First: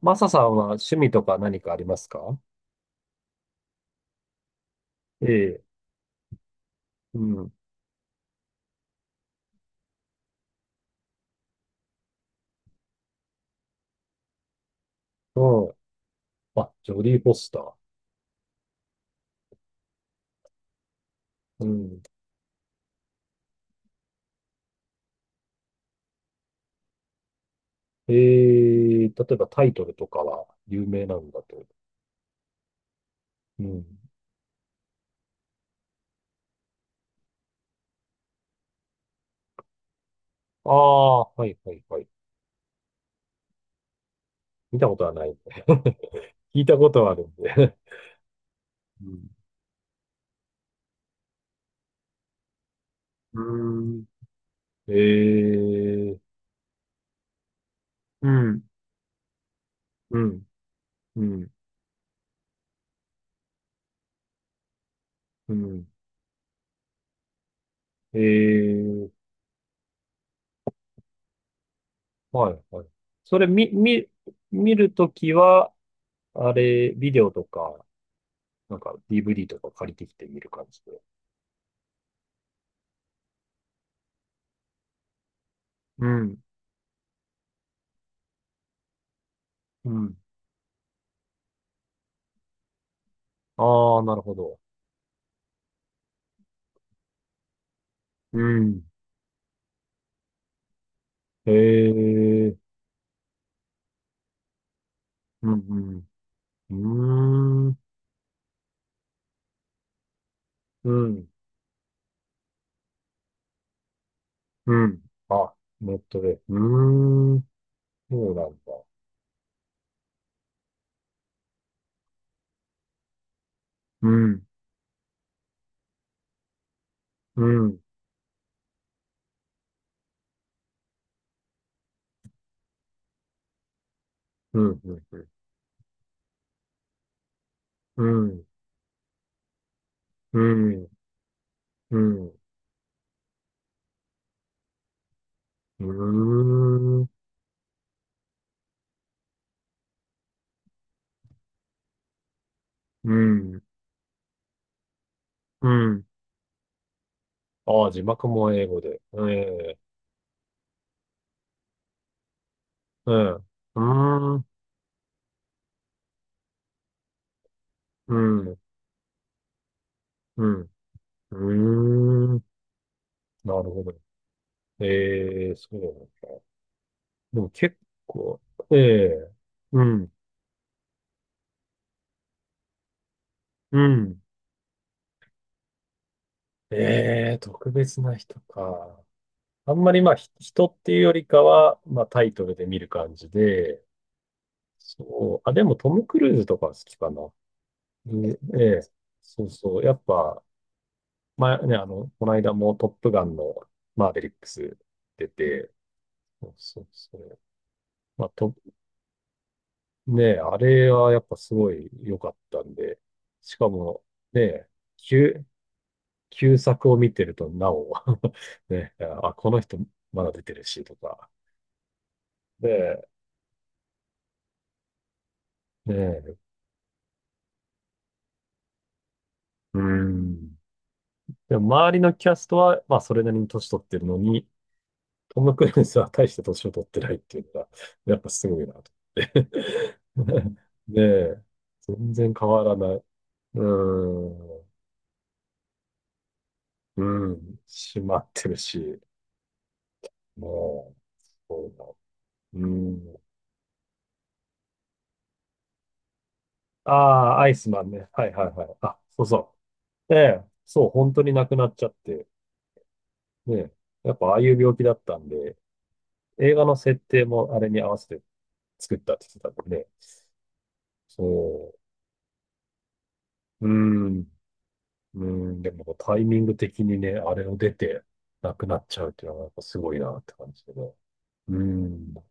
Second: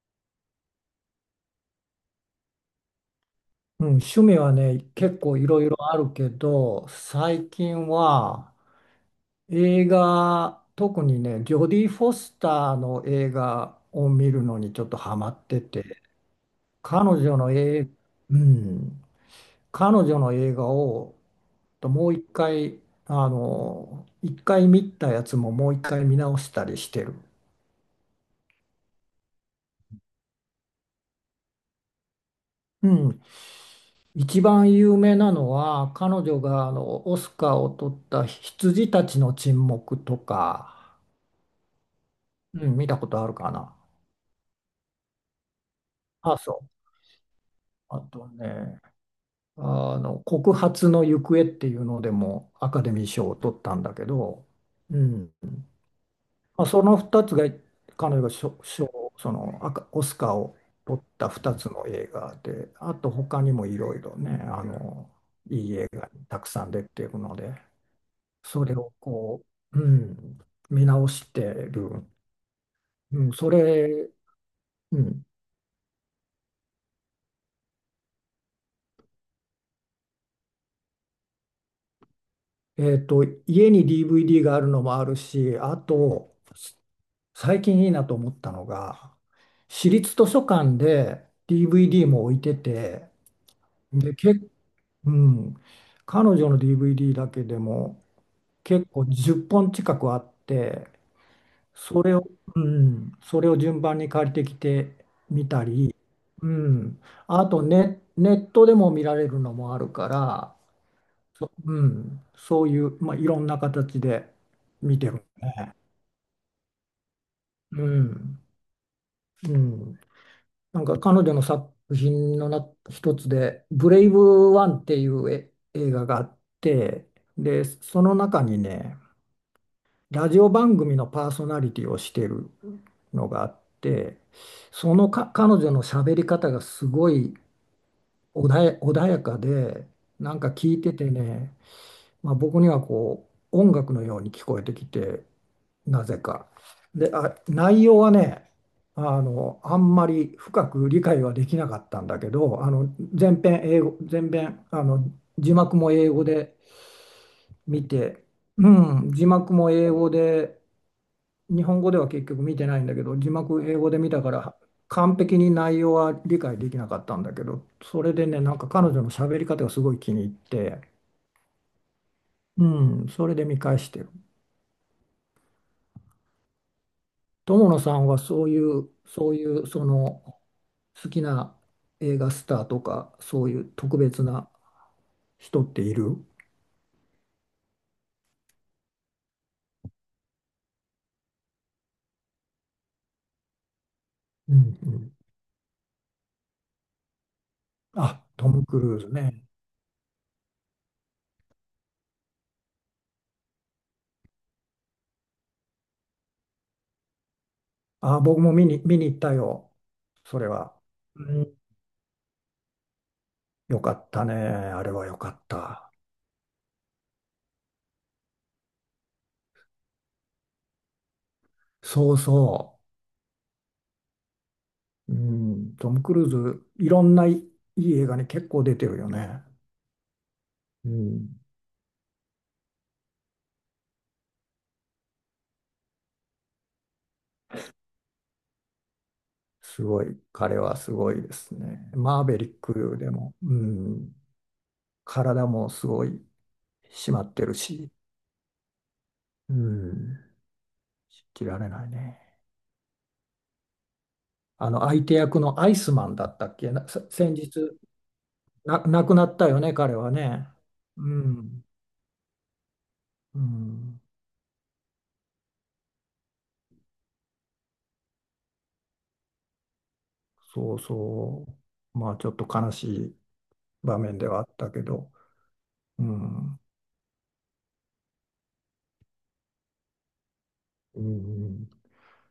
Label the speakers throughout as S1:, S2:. S1: マサさんは趣味とか何かありますか？
S2: うん、趣味はね、結
S1: え
S2: 構い
S1: え、
S2: ろいろあるけど、
S1: うん、
S2: 最
S1: う
S2: 近は映画、特にね、ジョディ・フォスターの映画を見るのにちょっとハマって
S1: ん。
S2: て、
S1: あ、ジョ
S2: 彼
S1: ディ・フォ
S2: 女
S1: ス
S2: の
S1: ター。
S2: 映、うん、彼女の映画を
S1: うん。
S2: もう一回、一回見たやつももう一回見直したりしてる。
S1: ええ、例えばタイトルとかは有名なんだと。
S2: うん、
S1: うん。
S2: 一番有名なのは彼女がオスカーを取った「羊たちの沈黙」と
S1: あ
S2: か。
S1: あ、はいはいはい。
S2: うん、見たことあるかな。
S1: 見たことはないんで。
S2: あ、そ
S1: 聞い
S2: う。
S1: たことはあるんで。
S2: あとね、
S1: うん。
S2: 告発の行方っていうのでもアカデミー賞を
S1: う
S2: 取ったんだ
S1: ーん。
S2: けど、うん。
S1: ええ、
S2: まあ、その2つが、彼女
S1: う
S2: が賞、
S1: ん、
S2: 賞そのアカ、オス
S1: う
S2: カー
S1: ん、
S2: を取っ
S1: う
S2: た
S1: ん、
S2: 2つの映画で、あと他にもいろいろね、
S1: う
S2: いい
S1: ん。
S2: 映画にたくさん出てるので、
S1: え
S2: それを
S1: え、
S2: う、うん、見直してる。
S1: はいはい。
S2: うん、
S1: それ
S2: それ、
S1: 見る
S2: う
S1: と
S2: ん、
S1: きは、あれ、ビデオとかなんか DVD とか借りてきて見る感じで。
S2: えっと、家に DVD があるのもあるし、あ
S1: う
S2: と、
S1: ん。
S2: 最近いいなと思ったのが、
S1: う
S2: 私立
S1: ん。
S2: 図書館で DVD も置いてて、
S1: ああ、
S2: で、
S1: なる
S2: け、
S1: ほど。
S2: うん、彼女の DVD だけでも
S1: うん。
S2: 結構10本近くあって、
S1: へ
S2: それを、う
S1: え。
S2: ん、それを順番に借りてきてみ
S1: う
S2: たり、
S1: ん。
S2: う
S1: う
S2: ん、あと
S1: ん。うーん。
S2: ネットでも見られるのもあるから、
S1: うん。
S2: うん、そういう、まあ、いろんな形で
S1: う
S2: 見
S1: ん。
S2: てる。
S1: あ、ネットで。うーん。
S2: う
S1: そう
S2: ん、
S1: なんだ。
S2: うん、なんか彼女の作品の一つで「ブレイ
S1: うん。
S2: ブワン」っていう映画があって、
S1: う
S2: で
S1: ん。
S2: その中にね、ラジオ番組のパーソナリティをしてるのがあって、
S1: うん。う
S2: そ
S1: ん。
S2: のか彼女の喋り方がすごい
S1: うん。
S2: 穏やかで、な
S1: う
S2: んか聞い
S1: ん。
S2: ててね、
S1: うん。
S2: まあ、僕にはこう音楽のように聞こえてきて、
S1: う
S2: なぜか。
S1: ーん。
S2: で、あ、内容はね、あんまり深く理解はできなかったんだけど、
S1: う
S2: 全編
S1: ん。
S2: 英語、全編字
S1: う
S2: 幕も
S1: ん。
S2: 英語で
S1: あ
S2: 見
S1: あ、字
S2: て、
S1: 幕も英
S2: う
S1: 語で。
S2: ん、
S1: え
S2: 字幕も
S1: え。
S2: 英語で、日本語では結局見てないんだけ
S1: う
S2: ど、字
S1: ん。う
S2: 幕英語で見たか
S1: ーん。
S2: ら完璧に内容は理解できなかったんだけど、それ
S1: う
S2: でね、な
S1: ん。
S2: んか彼女の喋り方がすごい気に入っ
S1: うん。う
S2: て、
S1: ーん。
S2: うん、それで見
S1: なる
S2: 返
S1: ほ
S2: し
S1: ど。
S2: てる。
S1: ええ、そうなんだ。でも
S2: 友
S1: 結
S2: 野さんは
S1: 構、
S2: そうい
S1: え
S2: う、
S1: え、
S2: そういう、
S1: う
S2: そ
S1: ん、
S2: の、好きな映画スターとか、そういう
S1: う
S2: 特
S1: ん。
S2: 別な人っている？
S1: ええ、特別な人か。あんまりまあ、人っていうよりかは、まあタイトルで見る感じで、
S2: うんうん。
S1: そう。あ、でもトム・クルーズとかは好きかな。
S2: あ、
S1: で、
S2: ト
S1: え
S2: ム・ク
S1: え、
S2: ルーズね。
S1: そうそう。やっぱ、まあね、あの、この間もトップガンのマーベリックス出て、そうそうそう。
S2: あ、
S1: まあ、
S2: 僕も
S1: と、
S2: 見に行ったよ。
S1: ねえ、
S2: それ
S1: あ
S2: は。
S1: れはやっぱ
S2: う
S1: す
S2: ん。
S1: ごい良かったんで、しか
S2: よか
S1: も、
S2: ったね。
S1: ねえ、
S2: あれは
S1: き
S2: よ
S1: ゅ
S2: かっ
S1: う
S2: た。
S1: 旧作を見てると、なお ね、あ、この人まだ出てるし、とか。
S2: そうそ
S1: で、
S2: う。うん。ト
S1: ね
S2: ム・クルー
S1: え、
S2: ズ、いろんないい映画に結構出てるよね。
S1: うん。
S2: うん。
S1: でも、周りのキャストは、まあ、それなりに年取ってるのに、トム・クルーズは大して年を取ってないっていうのが、やっぱすごいな、と
S2: すごい。
S1: 思って。
S2: 彼は す
S1: ね
S2: ごいで
S1: え、
S2: すね。
S1: 全
S2: マー
S1: 然
S2: ベリ
S1: 変
S2: ッ
S1: わらない。
S2: ク
S1: う
S2: でも。うん。
S1: ん。
S2: 体もすごい
S1: う
S2: 締まってる
S1: ん。
S2: し、
S1: 閉まってるし、
S2: うん、
S1: もう、
S2: 信じら
S1: そ
S2: れ
S1: うだ。
S2: ないね。
S1: うん。
S2: あの相手役のアイスマンだったっけな、
S1: あ
S2: 先
S1: あ、アイス
S2: 日
S1: マンね。はいはいはい。あ、
S2: 亡く
S1: そ
S2: な
S1: う
S2: った
S1: そ
S2: よね、彼は
S1: う。ええ、
S2: ね。
S1: そう、
S2: う
S1: 本当に亡く
S2: ん、
S1: なっちゃって、
S2: う
S1: ね、
S2: ん、
S1: やっぱああいう病気だったんで、映画の設定もあれに合わせて作ったって言ってたんでね、
S2: そうそ
S1: そ
S2: う。まあちょっと悲しい
S1: う、うー
S2: 場
S1: ん、
S2: 面ではあったけど、
S1: うーん、でも
S2: う
S1: タイミング
S2: ん、
S1: 的にね、あれを出て亡くなっちゃうっていうのはやっぱすごいなって感じでね。
S2: う
S1: うー
S2: ん、
S1: ん。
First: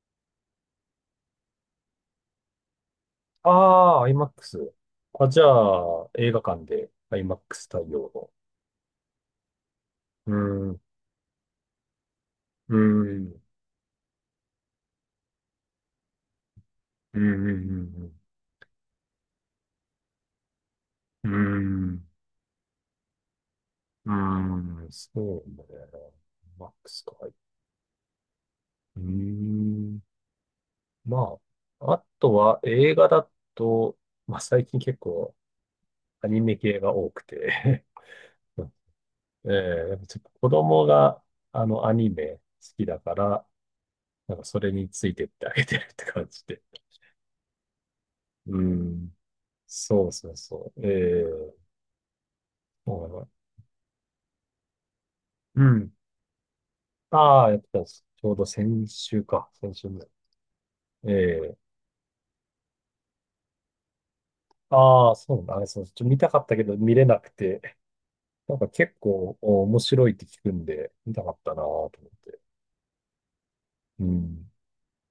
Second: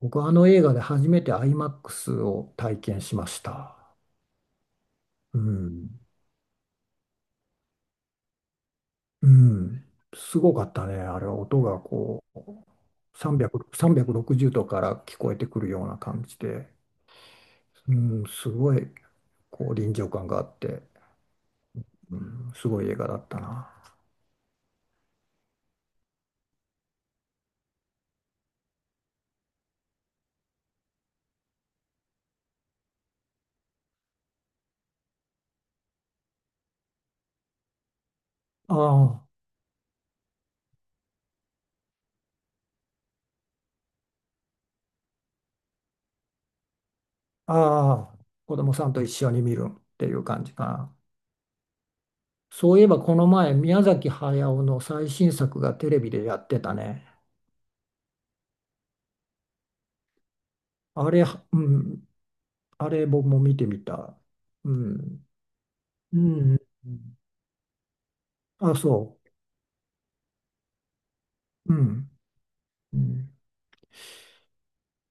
S2: 僕はあの映画で初めてアイマックスを体験しました。
S1: ああ、IMAX。あ、
S2: う
S1: じゃ
S2: ん、
S1: あ、映画館で IMAX 対応の。
S2: うん、
S1: うー
S2: すごか
S1: ん、
S2: っ
S1: う
S2: たね。あれ、音がこう、
S1: ーん、
S2: 300、360度から聞こえてくるような感じで、
S1: うー
S2: う
S1: ん、
S2: ん、すごい、こう、臨場感があって、
S1: うーん、うーん、
S2: うん、すごい映画だったな。
S1: うーん、そうね。マックスか。うーん。まあ、あとは映画だと、まあ最近結構アニメ系が多くて
S2: あ
S1: ええ、やっぱちょっと子供があのアニメ好きだから、なんかそれについてってあげてるって感じで。
S2: あ、ああ、子
S1: う
S2: 供さんと一
S1: ん。
S2: 緒に見るって
S1: そう
S2: いう
S1: そう
S2: 感じか
S1: そう。え
S2: な。
S1: え、
S2: そういえ
S1: そ
S2: ば、
S1: うな
S2: この
S1: の、
S2: 前、宮崎駿の最新作
S1: う
S2: がテ
S1: ん。
S2: レビでやってたね。
S1: ああ、やってたし。ちょうど先週か。先週ぐらい。
S2: あれ、
S1: え
S2: う
S1: え、
S2: ん、あれ、僕も見てみた。う
S1: ああ、
S2: ん、
S1: そうなんだ。あれ、そう、ちょっと
S2: う
S1: 見たかった
S2: ん、
S1: けど見れなくて。なんか
S2: あ、
S1: 結
S2: そ
S1: 構面白いって聞くんで、見たかったなぁと
S2: う。う
S1: 思っ
S2: ん。
S1: て。
S2: うん、
S1: うん。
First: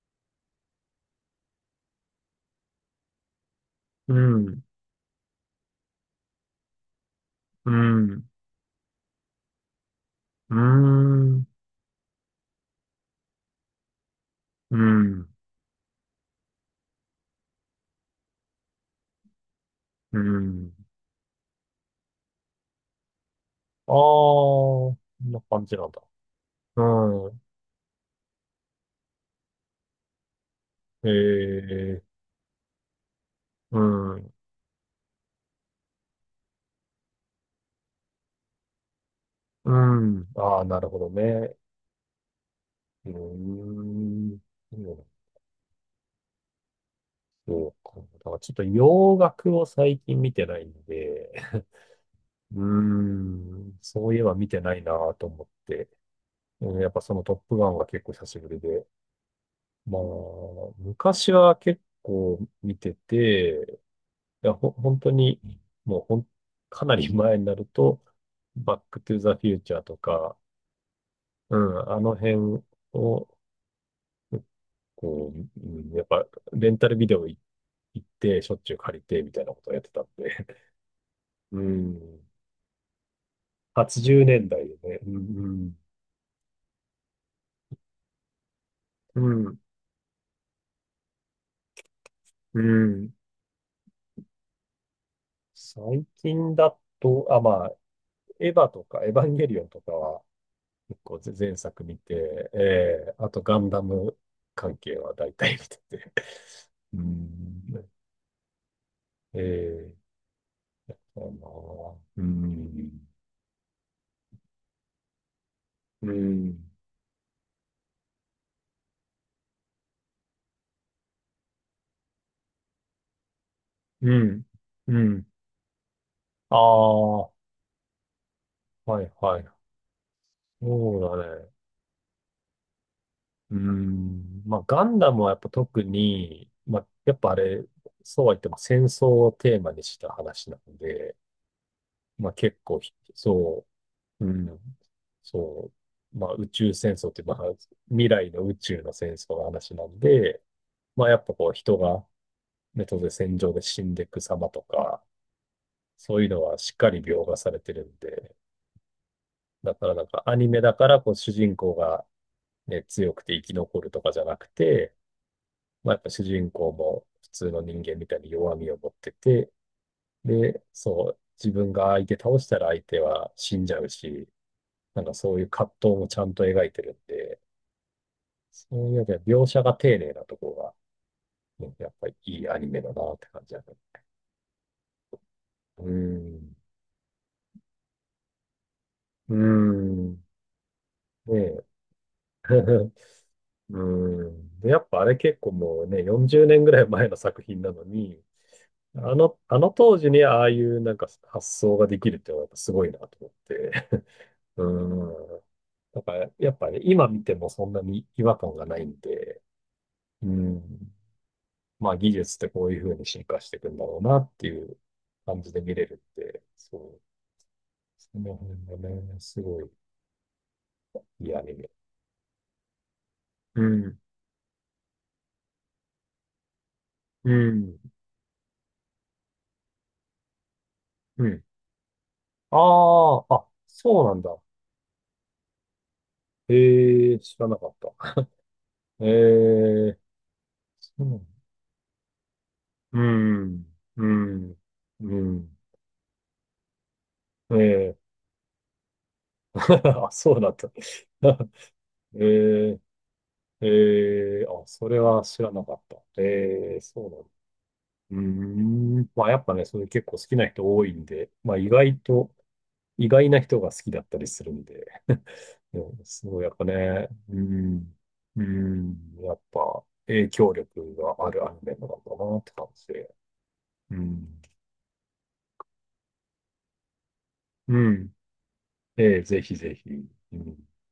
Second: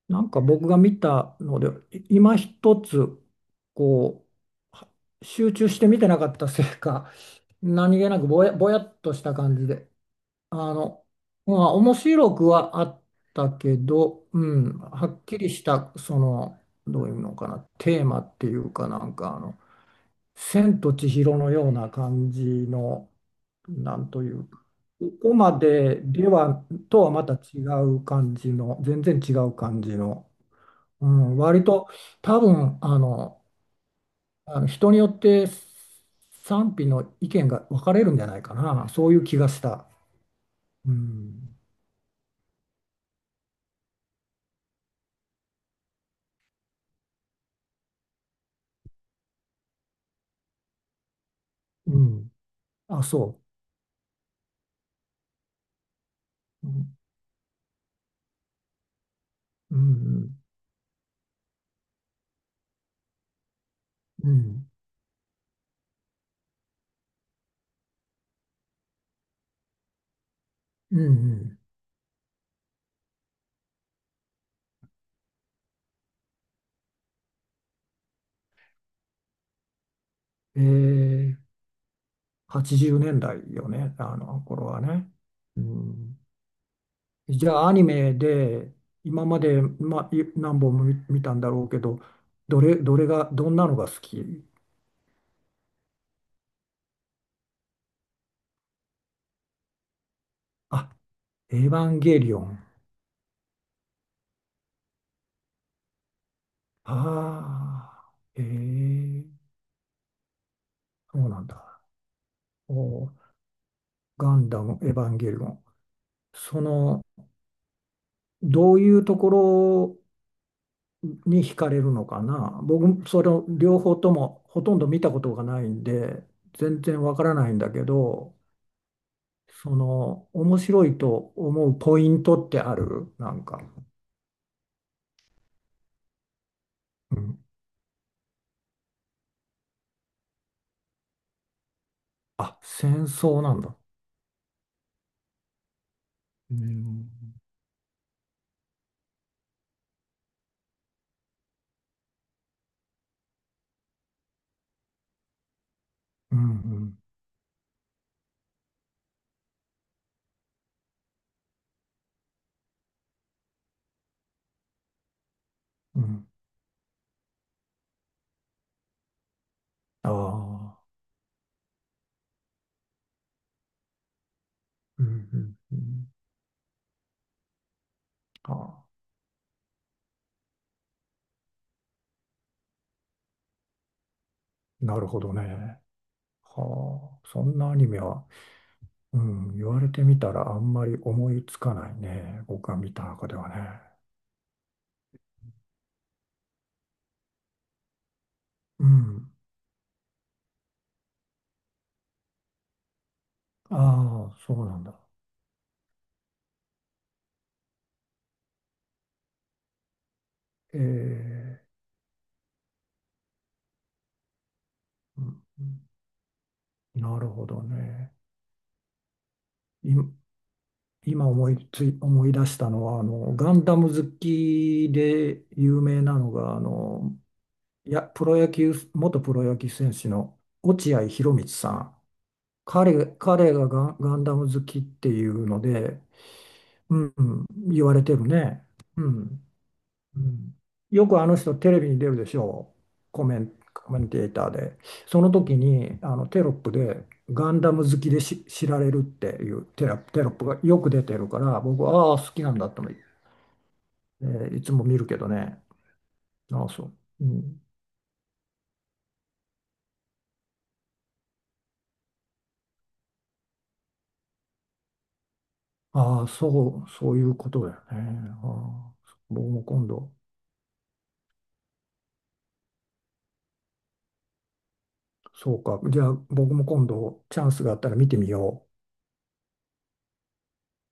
S2: なんか僕が見たので、今一つ、
S1: う
S2: こ
S1: ん、
S2: う、は集中して見てなかったせいか、
S1: う
S2: 何気な
S1: ん、
S2: くぼやっとした感じで、
S1: う
S2: あの、
S1: ん、
S2: まあ、面白くはあったけど、う
S1: う
S2: ん、はっ
S1: ん、
S2: きりした、その、どういうのかな、テーマっていうかなんか、
S1: うん、
S2: 千と千尋のような感じの、
S1: ああ、
S2: なんというか、
S1: こ
S2: こ
S1: ん
S2: こ
S1: な
S2: ま
S1: 感じなん
S2: で
S1: だ。
S2: では、
S1: う
S2: とはまた
S1: ん、
S2: 違う感じの、全然違う感じの、う
S1: え
S2: ん、割と
S1: え、
S2: 多分
S1: うん、
S2: あの人によって賛否の意見が分かれるんじゃないかな、そういう気がし
S1: う
S2: た。
S1: ん。ああ、なる
S2: う
S1: ほどね。
S2: ん、
S1: うーん。そうか。だからちょっと洋楽を最近見てないんで、
S2: うん、
S1: う
S2: あ、
S1: ー
S2: そ
S1: ん、そういえば見てないなぁと思って、
S2: う。う
S1: うん、やっ
S2: ん、
S1: ぱそのトップガンは結構久しぶりで、
S2: う
S1: まあ、
S2: ん、
S1: 昔は結構見てて、
S2: う
S1: いや、
S2: ん、
S1: 本当に、もうかなり前になると、バックトゥザフューチャーとか、
S2: う
S1: う
S2: ん、
S1: ん、あの辺を、こう、うん、やっぱ、レンタルビデオ行って、しょっちゅう借りて、みたいなことをやってたんで。
S2: えー、
S1: うん。
S2: 80年代よね、
S1: 80
S2: あ
S1: 年
S2: の頃
S1: 代で
S2: は
S1: ね。
S2: ね。
S1: う
S2: う
S1: ん、
S2: ん、じゃあ、アニメで
S1: う
S2: 今ま
S1: ん。
S2: で、ま、何本も見たんだろうけど、ど
S1: う
S2: れ、
S1: ん、う
S2: どれ
S1: ん。
S2: が、どんなのが好き？
S1: 最近だと、あ、まあ、エヴァとか、エヴァンゲリオンとかは、
S2: あ、
S1: こう前
S2: エヴ
S1: 作
S2: ァ
S1: 見
S2: ンゲリオ
S1: て、
S2: ン。
S1: あとガンダム関係は大体見てて。うーん、
S2: ああ、ええ、
S1: え
S2: そ
S1: か
S2: うなんだ。
S1: な、うーん、
S2: おー、ガンダム、エヴァンゲリオン。
S1: う
S2: そ
S1: ん、
S2: の、どういうところに惹かれるのかな。僕、それを両方
S1: う
S2: とも
S1: ん、
S2: ほとんど
S1: う
S2: 見たこ
S1: ん。
S2: とがないんで、
S1: ああ、
S2: 全然わか
S1: は
S2: らないんだけど、
S1: いはい。
S2: その、面白い
S1: そうだ
S2: と
S1: ね。
S2: 思うポイントってあるなん
S1: うー
S2: か。
S1: ん、まあガンダムはやっぱ特に、まあやっ
S2: う
S1: ぱあ
S2: ん。
S1: れ、そうは言っても戦争をテーマにした話なので、まあ結
S2: あ、
S1: 構
S2: 戦争なん
S1: そ
S2: だ。
S1: う、うん。そう。まあ、宇
S2: う
S1: 宙戦
S2: ん、
S1: 争って、まあ、未来の宇宙の戦争の話なんで、まあ、やっぱこう、人が、ね、当然戦場で死んでいく様とか、そういう
S2: うん
S1: のはしっ
S2: う
S1: か
S2: ん
S1: り描画されてるんで、だからなんかアニメだから、こう、主人公がね、強くて生き残るとかじゃなくて、まあ、や
S2: う
S1: っぱ主
S2: ん。
S1: 人公も普通の人間みたいに弱みを持ってて、
S2: あ
S1: で、
S2: あ、
S1: そう、自分が相手倒したら相手は死んじゃうし、な
S2: う
S1: ん
S2: ん
S1: かそ
S2: う
S1: ういう
S2: ん
S1: 葛
S2: う
S1: 藤
S2: ん。
S1: もちゃんと描いてるんで、
S2: あ
S1: そ
S2: あ、
S1: ういう意味では描写が丁寧なところが、ね、やっぱりいいアニメだなって感じだね。
S2: なるほどね。
S1: うーん。
S2: はあ、そんなアニメは、う
S1: うー
S2: ん、言われてみ
S1: ん。
S2: たらあんまり思
S1: ね
S2: いつ
S1: え。
S2: かないね。僕が 見た中では
S1: う
S2: ね。
S1: ーん。で、やっぱあれ結構もうね、40年ぐらい前の作品なのに、
S2: うん。
S1: あの当時にああいうなんか発想ができるっていうのはやっぱすごいなと思って。
S2: ああ、そ
S1: う
S2: うなんだ。
S1: ーん。だからやっぱね、今見てもそんなに違和感がないんで、う
S2: え
S1: ん。
S2: え、
S1: まあ技術ってこういうふうに進化していくんだろうなっていう
S2: う
S1: 感じで
S2: ん、
S1: 見れるって、そう、
S2: なるほどね。
S1: その辺がね、すごい
S2: い、今
S1: いいアニメ。
S2: 思い出したのは、ガ
S1: う
S2: ンダム
S1: ん、
S2: 好きで有名なのが、
S1: うん、
S2: いや、プロ野球、元プロ野球選手の落合
S1: う
S2: 博
S1: ん。
S2: 満さん。
S1: あ
S2: 彼、
S1: あ、あ、
S2: 彼がガン、
S1: そうな
S2: ガ
S1: ん
S2: ンダ
S1: だ。
S2: ム好きっていうので、う
S1: え
S2: ん、
S1: え、
S2: う
S1: 知
S2: ん、
S1: らなかっ
S2: 言われて
S1: た。
S2: るね。
S1: え
S2: うん、
S1: え、
S2: うん。
S1: そう
S2: よ
S1: なん
S2: く
S1: だ。
S2: あの人テレビに出るでしょう。
S1: う
S2: コメン、
S1: ん、
S2: コメ
S1: う
S2: ンテーター
S1: ん、
S2: で。
S1: う
S2: その時
S1: ん。
S2: にテロップでガ
S1: え
S2: ンダム
S1: え、
S2: 好きで知られるってい うテロ、
S1: あ、
S2: テロ
S1: そ
S2: ッ
S1: う
S2: プ
S1: なん
S2: が
S1: だ。
S2: よく出てるから、僕はあ あ、
S1: え
S2: 好きなんだ
S1: え、
S2: とてい、え
S1: ええ、
S2: ーい
S1: あ、
S2: つも
S1: そ
S2: 見
S1: れ
S2: るけ
S1: は
S2: ど
S1: 知ら
S2: ね。
S1: なかった。
S2: ああ、
S1: ええ、
S2: そう。
S1: そうなん
S2: う
S1: だ。
S2: ん、
S1: うーん。まあやっぱね、それ結構好きな人多いんで、まあ意外と意外な人が好きだったりするんで、うん、
S2: あ
S1: す
S2: あ、
S1: ごいやっぱ
S2: そう、
S1: ね、
S2: そういう
S1: う
S2: ことだよ
S1: ん、
S2: ね。
S1: う
S2: ああ、
S1: ん、やっ
S2: 僕も
S1: ぱ
S2: 今度、
S1: 影響力があるアニメなんだなって感じで、うん、
S2: そうか。じゃあ僕も今度チャンスがあ
S1: う
S2: ったら見
S1: ん、
S2: てみよう。
S1: ええ、ぜひぜひ、うん